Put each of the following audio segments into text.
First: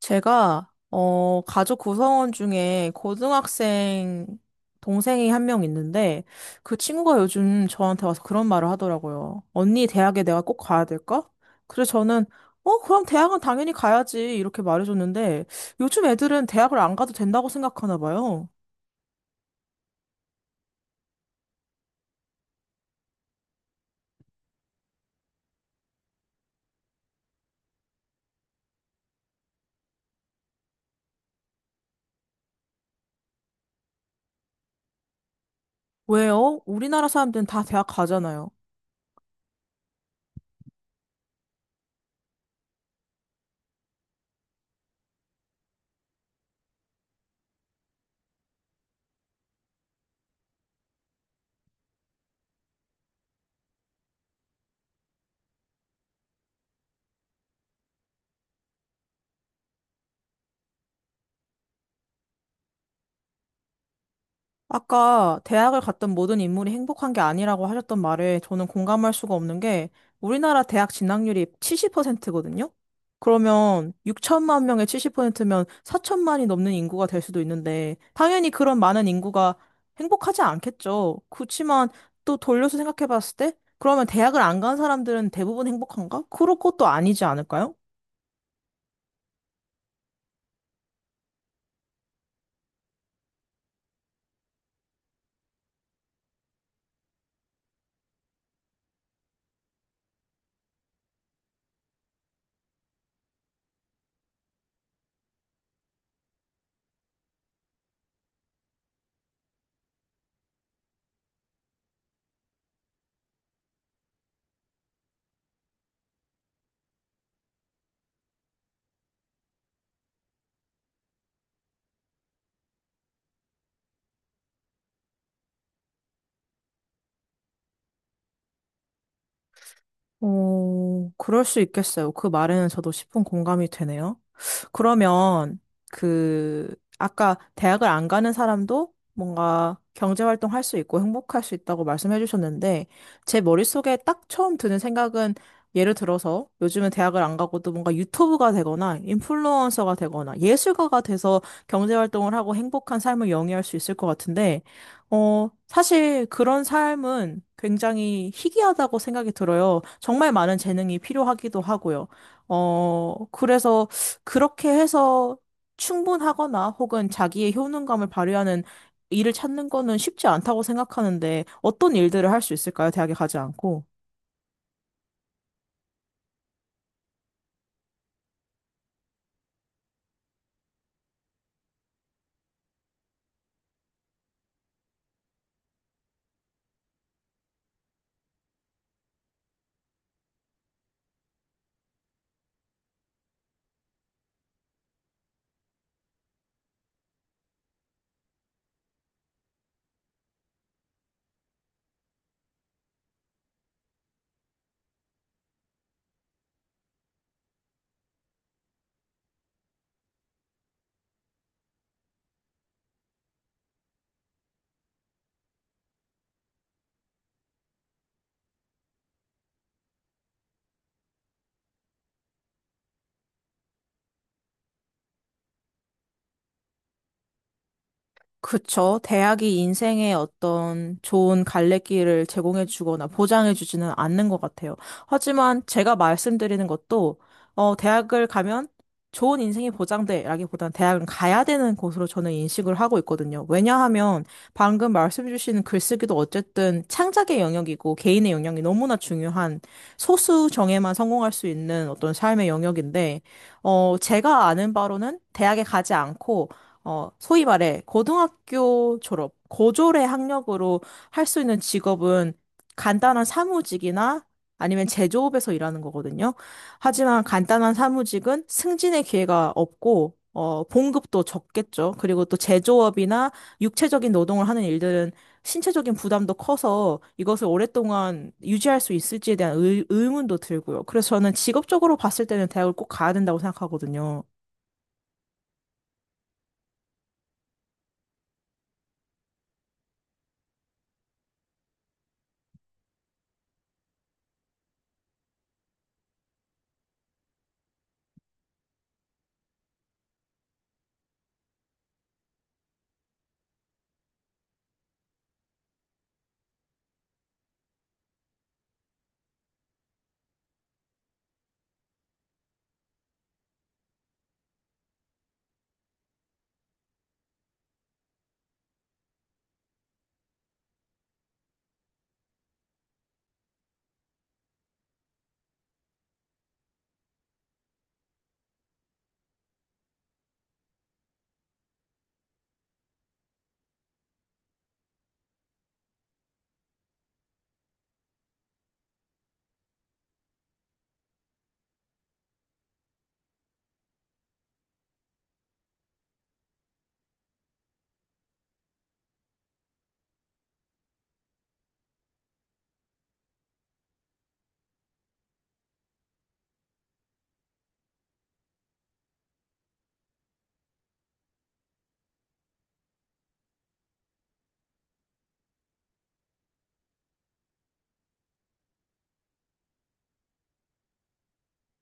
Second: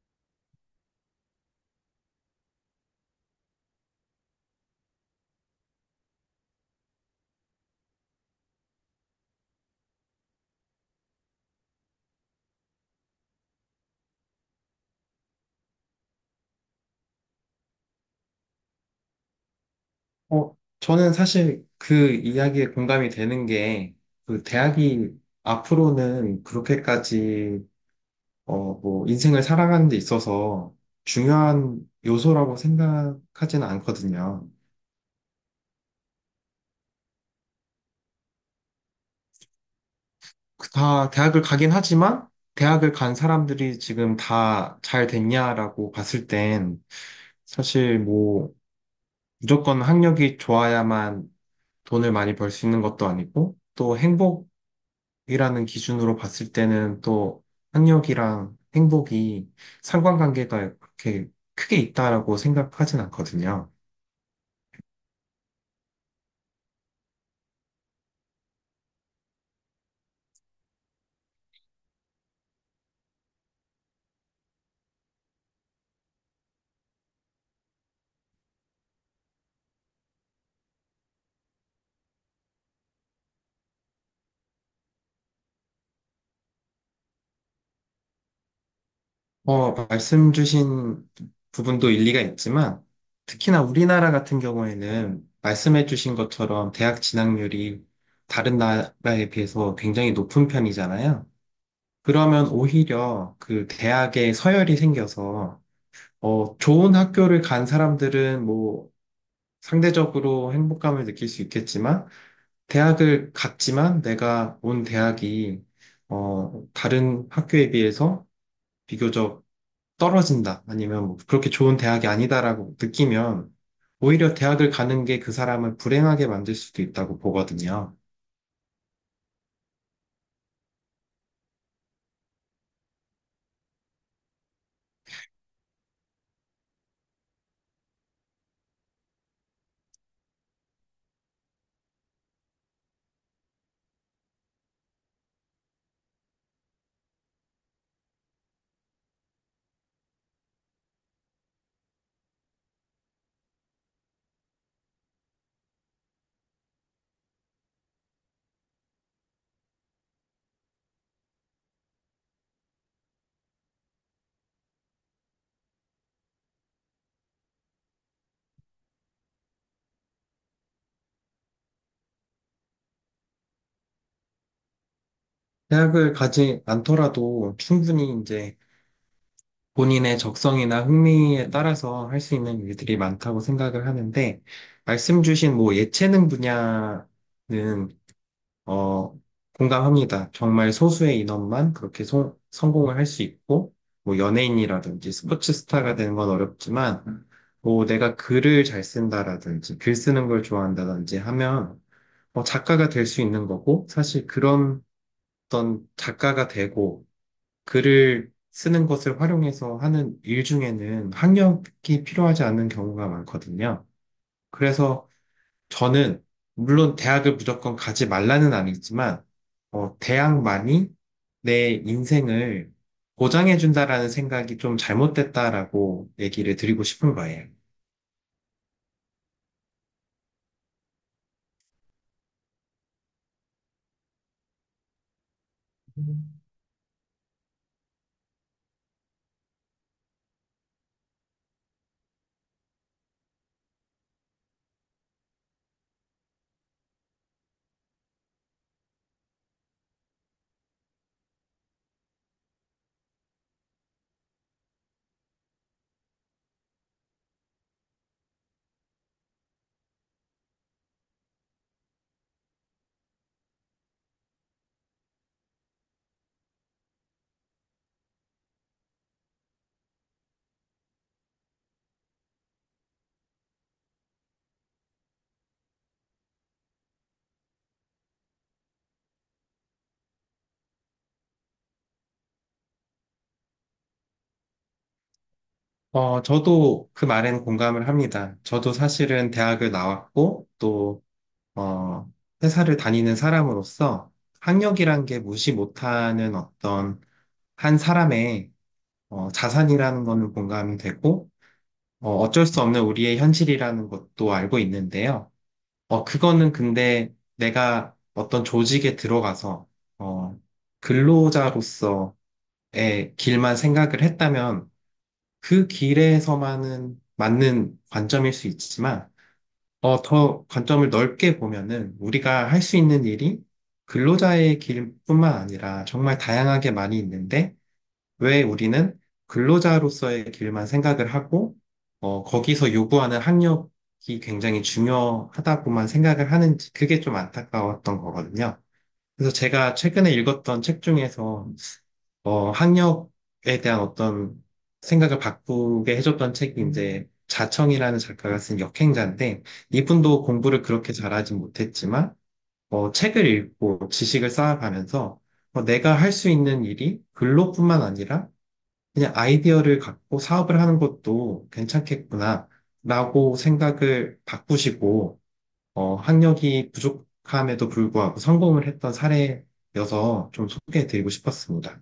제가 가족 구성원 중에 고등학생 동생이 한 명 있는데 그 친구가 요즘 저한테 와서 그런 말을 하더라고요. 언니, 대학에 내가 꼭 가야 될까? 그래서 저는 그럼 대학은 당연히 가야지 이렇게 말해줬는데 요즘 애들은 대학을 안 가도 된다고 생각하나 봐요. 어, 저는 사실 그 이야기에 공감이 되는 게, 그 대학이 앞으로는 그렇게까지, 뭐, 인생을 살아가는 데 있어서 중요한 요소라고 생각하지는 않거든요. 왜요? 우리나라 사람들은 다 대학 가잖아요. 그다 대학을 가긴 하지만, 대학을 간 사람들이 지금 다 잘 됐냐라고 봤을 땐, 사실 뭐, 무조건 학력이 좋아야만 돈을 많이 벌 수 있는 것도 아니고, 또 행복, 이라는 기준으로 봤을 때는 또 학력이랑 행복이 상관관계가 그렇게 크게 있다라고 생각하진 않거든요. 아까 대학을 갔던 모든 인물이 행복한 게 아니라고 하셨던 말에 저는 공감할 수가 없는 게, 우리나라 대학 진학률이 70%거든요? 그러면 6천만 명의 70%면 4천만이 넘는 인구가 될 수도 있는데 당연히 그런 많은 인구가 행복하지 않겠죠. 그렇지만 또 돌려서 생각해 봤을 때, 그러면 대학을 안 간 사람들은 대부분 행복한가? 그럴 것도 아니지 않을까요? 말씀 주신 부분도 일리가 있지만 특히나 우리나라 같은 경우에는 말씀해 주신 것처럼 대학 진학률이 다른 나라에 비해서 굉장히 높은 편이잖아요. 그러면 오히려 그 대학에 서열이 생겨서 좋은 학교를 간 사람들은 뭐 상대적으로 행복감을 느낄 수 있겠지만, 대학을 갔지만 내가 온 대학이, 다른 학교에 비해서 비교적 떨어진다. 아니면 뭐 그렇게 좋은 대학이 아니다라고 느끼면, 오히려 대학을 가는 게 그 사람을 불행하게 만들 수도 있다고 보거든요. 어, 그럴 수 있겠어요. 그 말에는 저도 십분 공감이 되네요. 그러면 그 아까 대학을 안 가는 사람도 뭔가 경제 활동할 수 있고 행복할 수 있다고 말씀해 주셨는데 제 머릿속에 딱 처음 드는 생각은, 예를 들어서 요즘은 대학을 안 가고도 뭔가 유튜브가 되거나 인플루언서가 되거나 예술가가 돼서 경제 활동을 하고 행복한 삶을 영위할 수 있을 것 같은데, 사실 그런 삶은 굉장히 희귀하다고 생각이 들어요. 정말 많은 재능이 필요하기도 하고요. 그래서 그렇게 해서 충분하거나 혹은 자기의 효능감을 발휘하는 일을 찾는 거는 쉽지 않다고 생각하는데, 어떤 일들을 할 수 있을까요? 대학에 가지 않고. 대학을 가지 않더라도 충분히 이제 본인의 적성이나 흥미에 따라서 할 수 있는 일들이 많다고 생각을 하는데, 말씀 주신 뭐 예체능 분야는 어, 공감합니다. 정말 소수의 인원만 그렇게 성공을 할 수 있고, 뭐 연예인이라든지 스포츠 스타가 되는 건 어렵지만, 뭐 내가 글을 잘 쓴다라든지 글 쓰는 걸 좋아한다든지 하면 작가가 될 수 있는 거고, 사실 그런 어떤 작가가 되고 글을 쓰는 것을 활용해서 하는 일 중에는 학력이 필요하지 않은 경우가 많거든요. 그래서 저는 물론 대학을 무조건 가지 말라는 아니지만 대학만이 내 인생을 보장해 준다라는 생각이 좀 잘못됐다라고 얘기를 드리고 싶은 거예요. 그쵸. 대학이 인생의 어떤 좋은 갈래길을 제공해 주거나 보장해 주지는 않는 것 같아요. 하지만 제가 말씀드리는 것도, 어, 대학을 가면 좋은 인생이 보장돼라기보다는 대학은 가야 되는 곳으로 저는 인식을 하고 있거든요. 왜냐하면 방금 말씀 주신 글쓰기도 어쨌든 창작의 영역이고 개인의 영역이 너무나 중요한, 소수 정예만 성공할 수 있는 어떤 삶의 영역인데, 어, 제가 아는 바로는 대학에 가지 않고, 어, 소위 말해 고등학교 졸업, 고졸의 학력으로 할 수 있는 직업은 간단한 사무직이나 아니면 제조업에서 일하는 거거든요. 하지만 간단한 사무직은 승진의 기회가 없고, 어, 봉급도 적겠죠. 그리고 또 제조업이나 육체적인 노동을 하는 일들은 신체적인 부담도 커서 이것을 오랫동안 유지할 수 있을지에 대한 의문도 들고요. 그래서 저는 직업적으로 봤을 때는 대학을 꼭 가야 된다고 생각하거든요. 저도 그 말에는 공감을 합니다. 저도 사실은 대학을 나왔고 또 어, 회사를 다니는 사람으로서 학력이란 게 무시 못하는 어떤 한 사람의 자산이라는 거는 공감이 되고 어쩔 수 없는 우리의 현실이라는 것도 알고 있는데요. 그거는 근데 내가 어떤 조직에 들어가서, 어, 근로자로서의 길만 생각을 했다면 그 길에서만은 맞는 관점일 수 있지만, 더 관점을 넓게 보면은 우리가 할 수 있는 일이 근로자의 길뿐만 아니라 정말 다양하게 많이 있는데, 왜 우리는 근로자로서의 길만 생각을 하고, 거기서 요구하는 학력이 굉장히 중요하다고만 생각을 하는지 그게 좀 안타까웠던 거거든요. 그래서 제가 최근에 읽었던 책 중에서, 학력에 대한 어떤 생각을 바꾸게 해줬던 책이 이제 자청이라는 작가가 쓴 역행자인데, 이분도 공부를 그렇게 잘하진 못했지만, 책을 읽고 지식을 쌓아가면서, 내가 할 수 있는 일이 근로뿐만 아니라 그냥 아이디어를 갖고 사업을 하는 것도 괜찮겠구나, 라고 생각을 바꾸시고, 학력이 부족함에도 불구하고 성공을 했던 사례여서 좀 소개해드리고 싶었습니다.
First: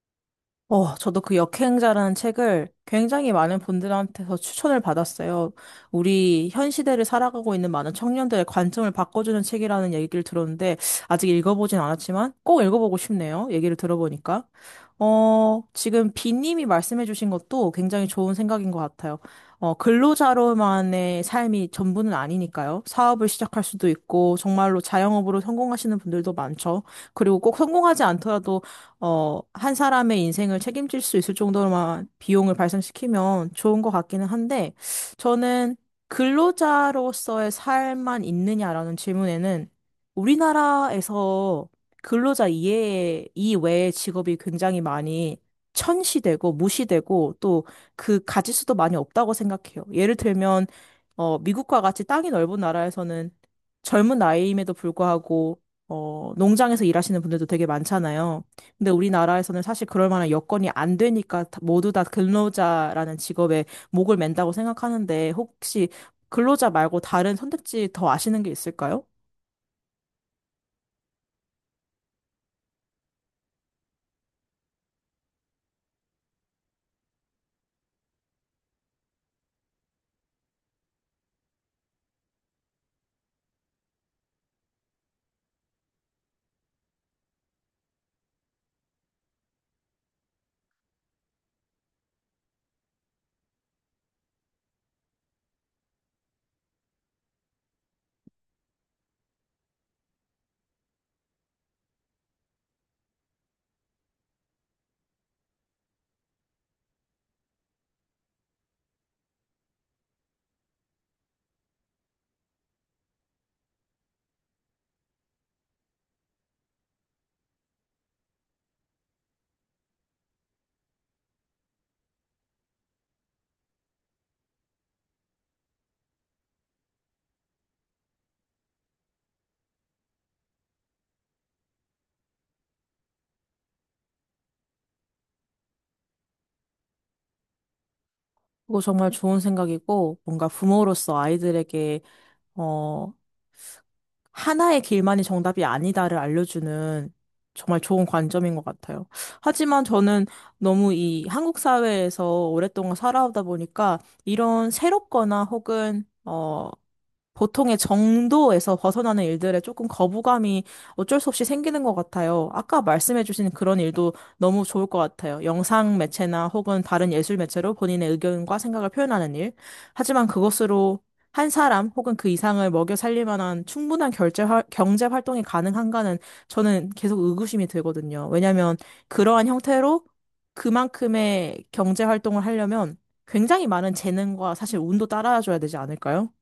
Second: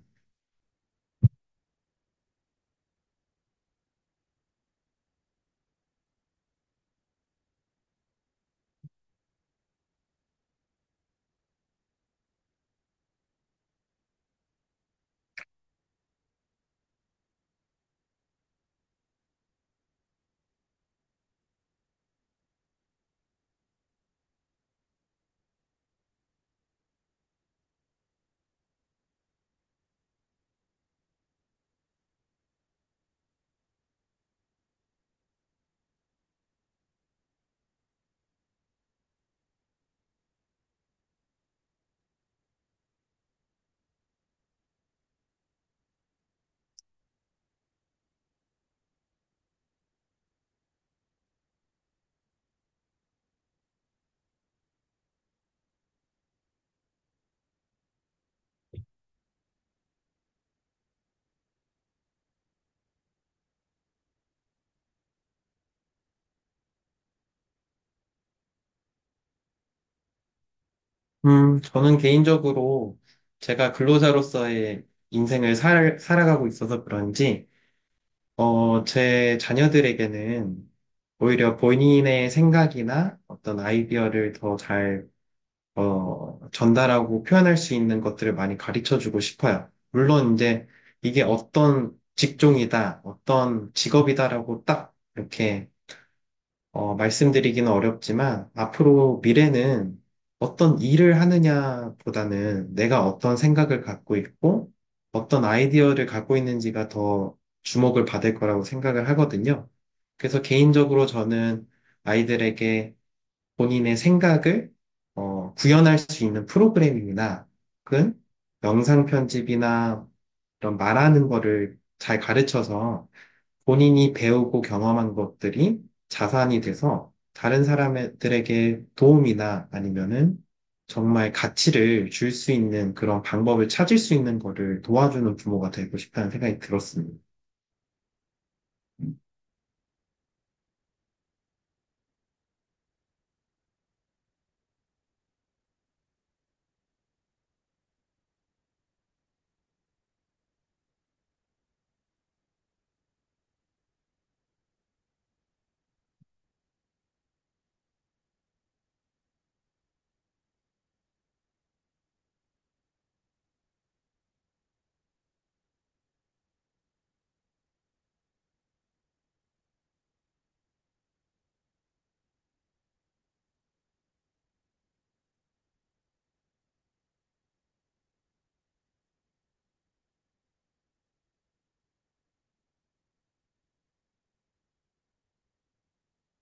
어, 저도 그 역행자라는 책을 굉장히 많은 분들한테서 추천을 받았어요. 우리 현 시대를 살아가고 있는 많은 청년들의 관점을 바꿔주는 책이라는 얘기를 들었는데, 아직 읽어보진 않았지만, 꼭 읽어보고 싶네요. 얘기를 들어보니까. 어, 지금 비님이 말씀해주신 것도 굉장히 좋은 생각인 것 같아요. 어, 근로자로만의 삶이 전부는 아니니까요. 사업을 시작할 수도 있고, 정말로 자영업으로 성공하시는 분들도 많죠. 그리고 꼭 성공하지 않더라도 어, 한 사람의 인생을 책임질 수 있을 정도로만 비용을 발생시키면 좋은 것 같기는 한데, 저는 근로자로서의 삶만 있느냐라는 질문에는 우리나라에서 근로자 이외에, 이외의 직업이 굉장히 많이 천시되고 무시되고 또 그 가짓수도 많이 없다고 생각해요. 예를 들면, 어, 미국과 같이 땅이 넓은 나라에서는 젊은 나이임에도 불구하고, 어, 농장에서 일하시는 분들도 되게 많잖아요. 근데 우리나라에서는 사실 그럴 만한 여건이 안 되니까 모두 다 근로자라는 직업에 목을 맨다고 생각하는데, 혹시 근로자 말고 다른 선택지 더 아시는 게 있을까요? 저는 개인적으로 제가 근로자로서의 인생을 살아가고 있어서 그런지, 제 자녀들에게는 오히려 본인의 생각이나 어떤 아이디어를 더잘 전달하고 표현할 수 있는 것들을 많이 가르쳐 주고 싶어요. 물론 이제 이게 어떤 직종이다, 어떤 직업이다라고 딱 이렇게 말씀드리기는 어렵지만 앞으로 미래는 어떤 일을 하느냐보다는 내가 어떤 생각을 갖고 있고 어떤 아이디어를 갖고 있는지가 더 주목을 받을 거라고 생각을 하거든요. 그래서 개인적으로 저는 아이들에게 본인의 생각을 구현할 수 있는 프로그램이나 혹은 영상 편집이나 이런 말하는 거를 잘 가르쳐서 본인이 배우고 경험한 것들이 자산이 돼서 다른 사람들에게 도움이나 아니면은 정말 가치를 줄 수 있는 그런 방법을 찾을 수 있는 거를 도와주는 부모가 되고 싶다는 생각이 들었습니다. 그거 정말 좋은 생각이고 뭔가 부모로서 아이들에게 어 하나의 길만이 정답이 아니다를 알려주는 정말 좋은 관점인 것 같아요. 하지만 저는 너무 이 한국 사회에서 오랫동안 살아오다 보니까 이런 새롭거나 혹은 어, 보통의 정도에서 벗어나는 일들에 조금 거부감이 어쩔 수 없이 생기는 것 같아요. 아까 말씀해주신 그런 일도 너무 좋을 것 같아요. 영상 매체나 혹은 다른 예술 매체로 본인의 의견과 생각을 표현하는 일. 하지만 그것으로 한 사람 혹은 그 이상을 먹여 살릴 만한 충분한 경제 활동이 가능한가는 저는 계속 의구심이 들거든요. 왜냐하면 그러한 형태로 그만큼의 경제 활동을 하려면 굉장히 많은 재능과 사실 운도 따라줘야 되지 않을까요?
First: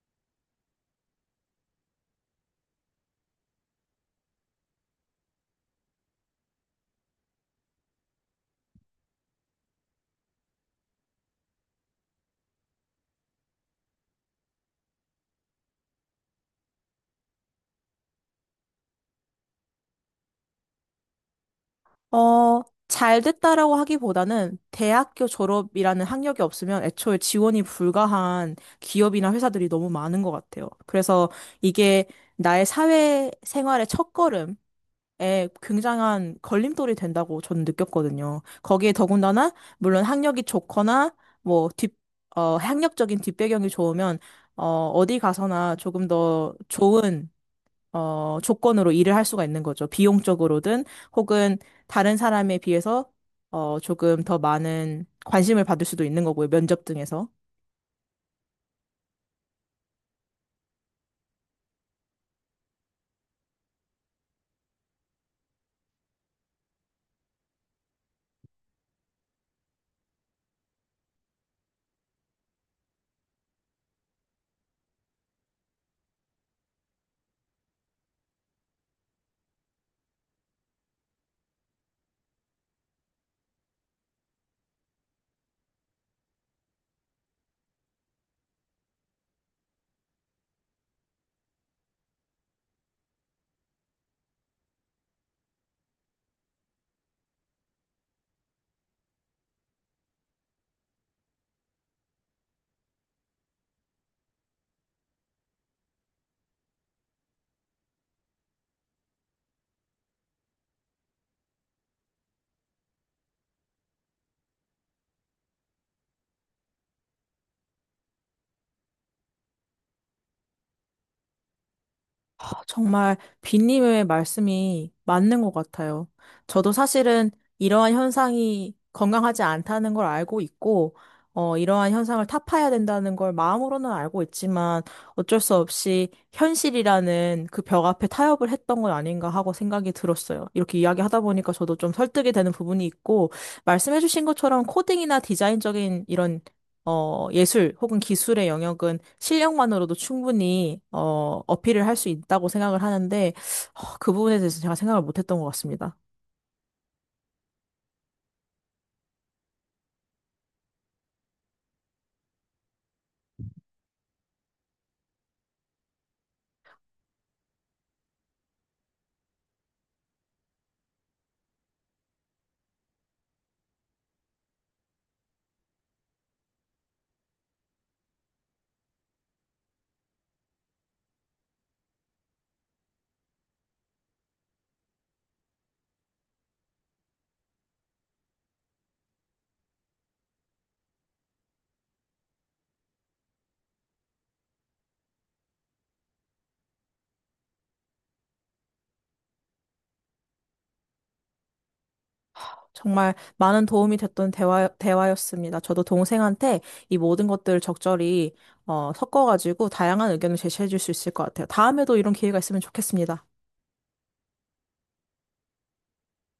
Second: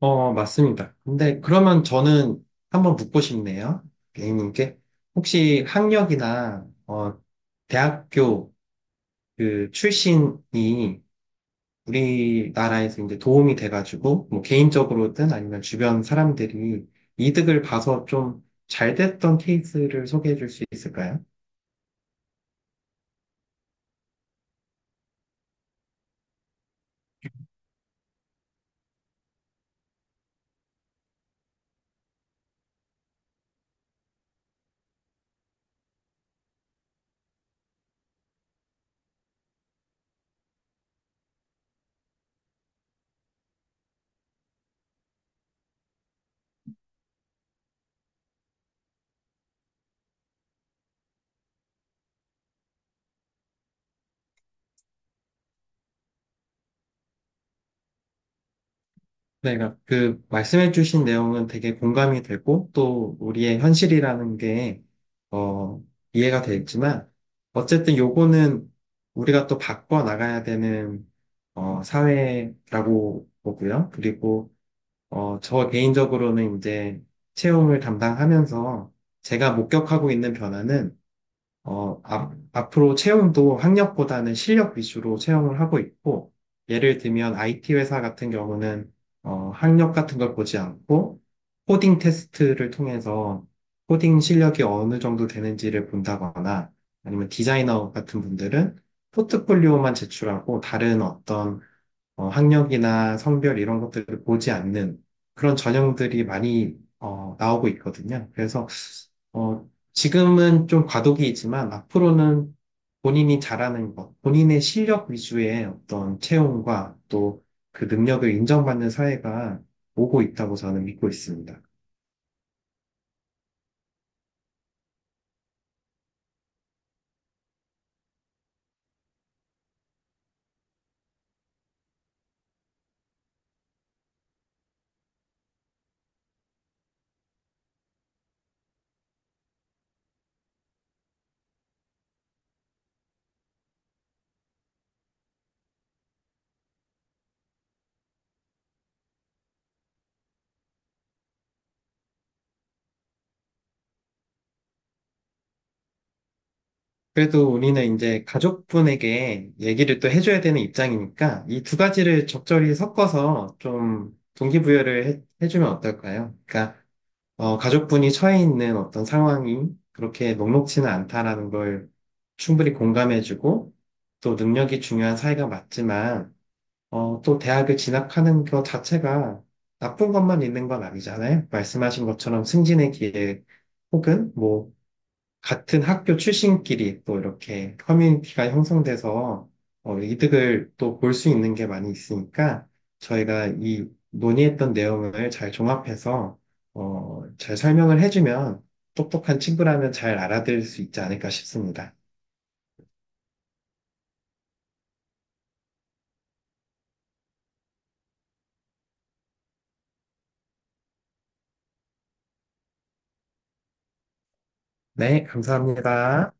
맞습니다. 근데 그러면 저는 한번 묻고 싶네요. A님께. 혹시 학력이나, 대학교 그 출신이 우리나라에서 이제 도움이 돼가지고, 뭐 개인적으로든 아니면 주변 사람들이 이득을 봐서 좀 잘 됐던 케이스를 소개해 줄 수 있을까요? 어, 잘 됐다라고 하기보다는 대학교 졸업이라는 학력이 없으면 애초에 지원이 불가한 기업이나 회사들이 너무 많은 것 같아요. 그래서 이게 나의 사회 생활의 첫걸음에 굉장한 걸림돌이 된다고 저는 느꼈거든요. 거기에 더군다나, 물론 학력이 좋거나, 뭐, 뒷, 어, 학력적인 뒷배경이 좋으면, 어, 어디 가서나 조금 더 좋은, 어, 조건으로 일을 할 수가 있는 거죠. 비용적으로든 혹은 다른 사람에 비해서, 어, 조금 더 많은 관심을 받을 수도 있는 거고요. 면접 등에서. 네, 그러니까 그 말씀해주신 내용은 되게 공감이 되고 또 우리의 현실이라는 게 어, 이해가 되지만 어쨌든 요거는 우리가 또 바꿔 나가야 되는 사회라고 보고요. 그리고 저 개인적으로는 이제 채용을 담당하면서 제가 목격하고 있는 변화는 앞으로 채용도 학력보다는 실력 위주로 채용을 하고 있고, 예를 들면 IT 회사 같은 경우는 학력 같은 걸 보지 않고, 코딩 테스트를 통해서 코딩 실력이 어느 정도 되는지를 본다거나, 아니면 디자이너 같은 분들은 포트폴리오만 제출하고 다른 어떤 학력이나 성별 이런 것들을 보지 않는 그런 전형들이 많이 나오고 있거든요. 그래서 어, 지금은 좀 과도기이지만 앞으로는 본인이 잘하는 것, 본인의 실력 위주의 어떤 채용과 또 그 능력을 인정받는 사회가 오고 있다고 저는 믿고 있습니다. 아, 정말 빈님의 말씀이 맞는 것 같아요. 저도 사실은 이러한 현상이 건강하지 않다는 걸 알고 있고, 어, 이러한 현상을 타파해야 된다는 걸 마음으로는 알고 있지만 어쩔 수 없이 현실이라는 그 벽 앞에 타협을 했던 건 아닌가 하고 생각이 들었어요. 이렇게 이야기하다 보니까 저도 좀 설득이 되는 부분이 있고, 말씀해주신 것처럼 코딩이나 디자인적인 이런, 어, 예술 혹은 기술의 영역은 실력만으로도 충분히 어, 어필을 할 수 있다고 생각을 하는데, 어, 그 부분에 대해서 제가 생각을 못했던 것 같습니다. 그래도 우리는 이제 가족분에게 얘기를 또 해줘야 되는 입장이니까 이 두 가지를 적절히 섞어서 좀 동기부여를 해주면 어떨까요? 그러니까 가족분이 처해 있는 어떤 상황이 그렇게 녹록지는 않다라는 걸 충분히 공감해주고 또 능력이 중요한 사이가 맞지만 또 대학을 진학하는 것 자체가 나쁜 것만 있는 건 아니잖아요. 말씀하신 것처럼 승진의 기회 혹은 뭐 같은 학교 출신끼리 또 이렇게 커뮤니티가 형성돼서 이득을 또 볼 수 있는 게 많이 있으니까 저희가 이 논의했던 내용을 잘 종합해서 잘 설명을 해주면 똑똑한 친구라면 잘 알아들을 수 있지 않을까 싶습니다. 정말 많은 도움이 됐던 대화였습니다. 저도 동생한테 이 모든 것들을 적절히, 어, 섞어가지고 다양한 의견을 제시해 줄 수 있을 것 같아요. 다음에도 이런 기회가 있으면 좋겠습니다. 네, 감사합니다.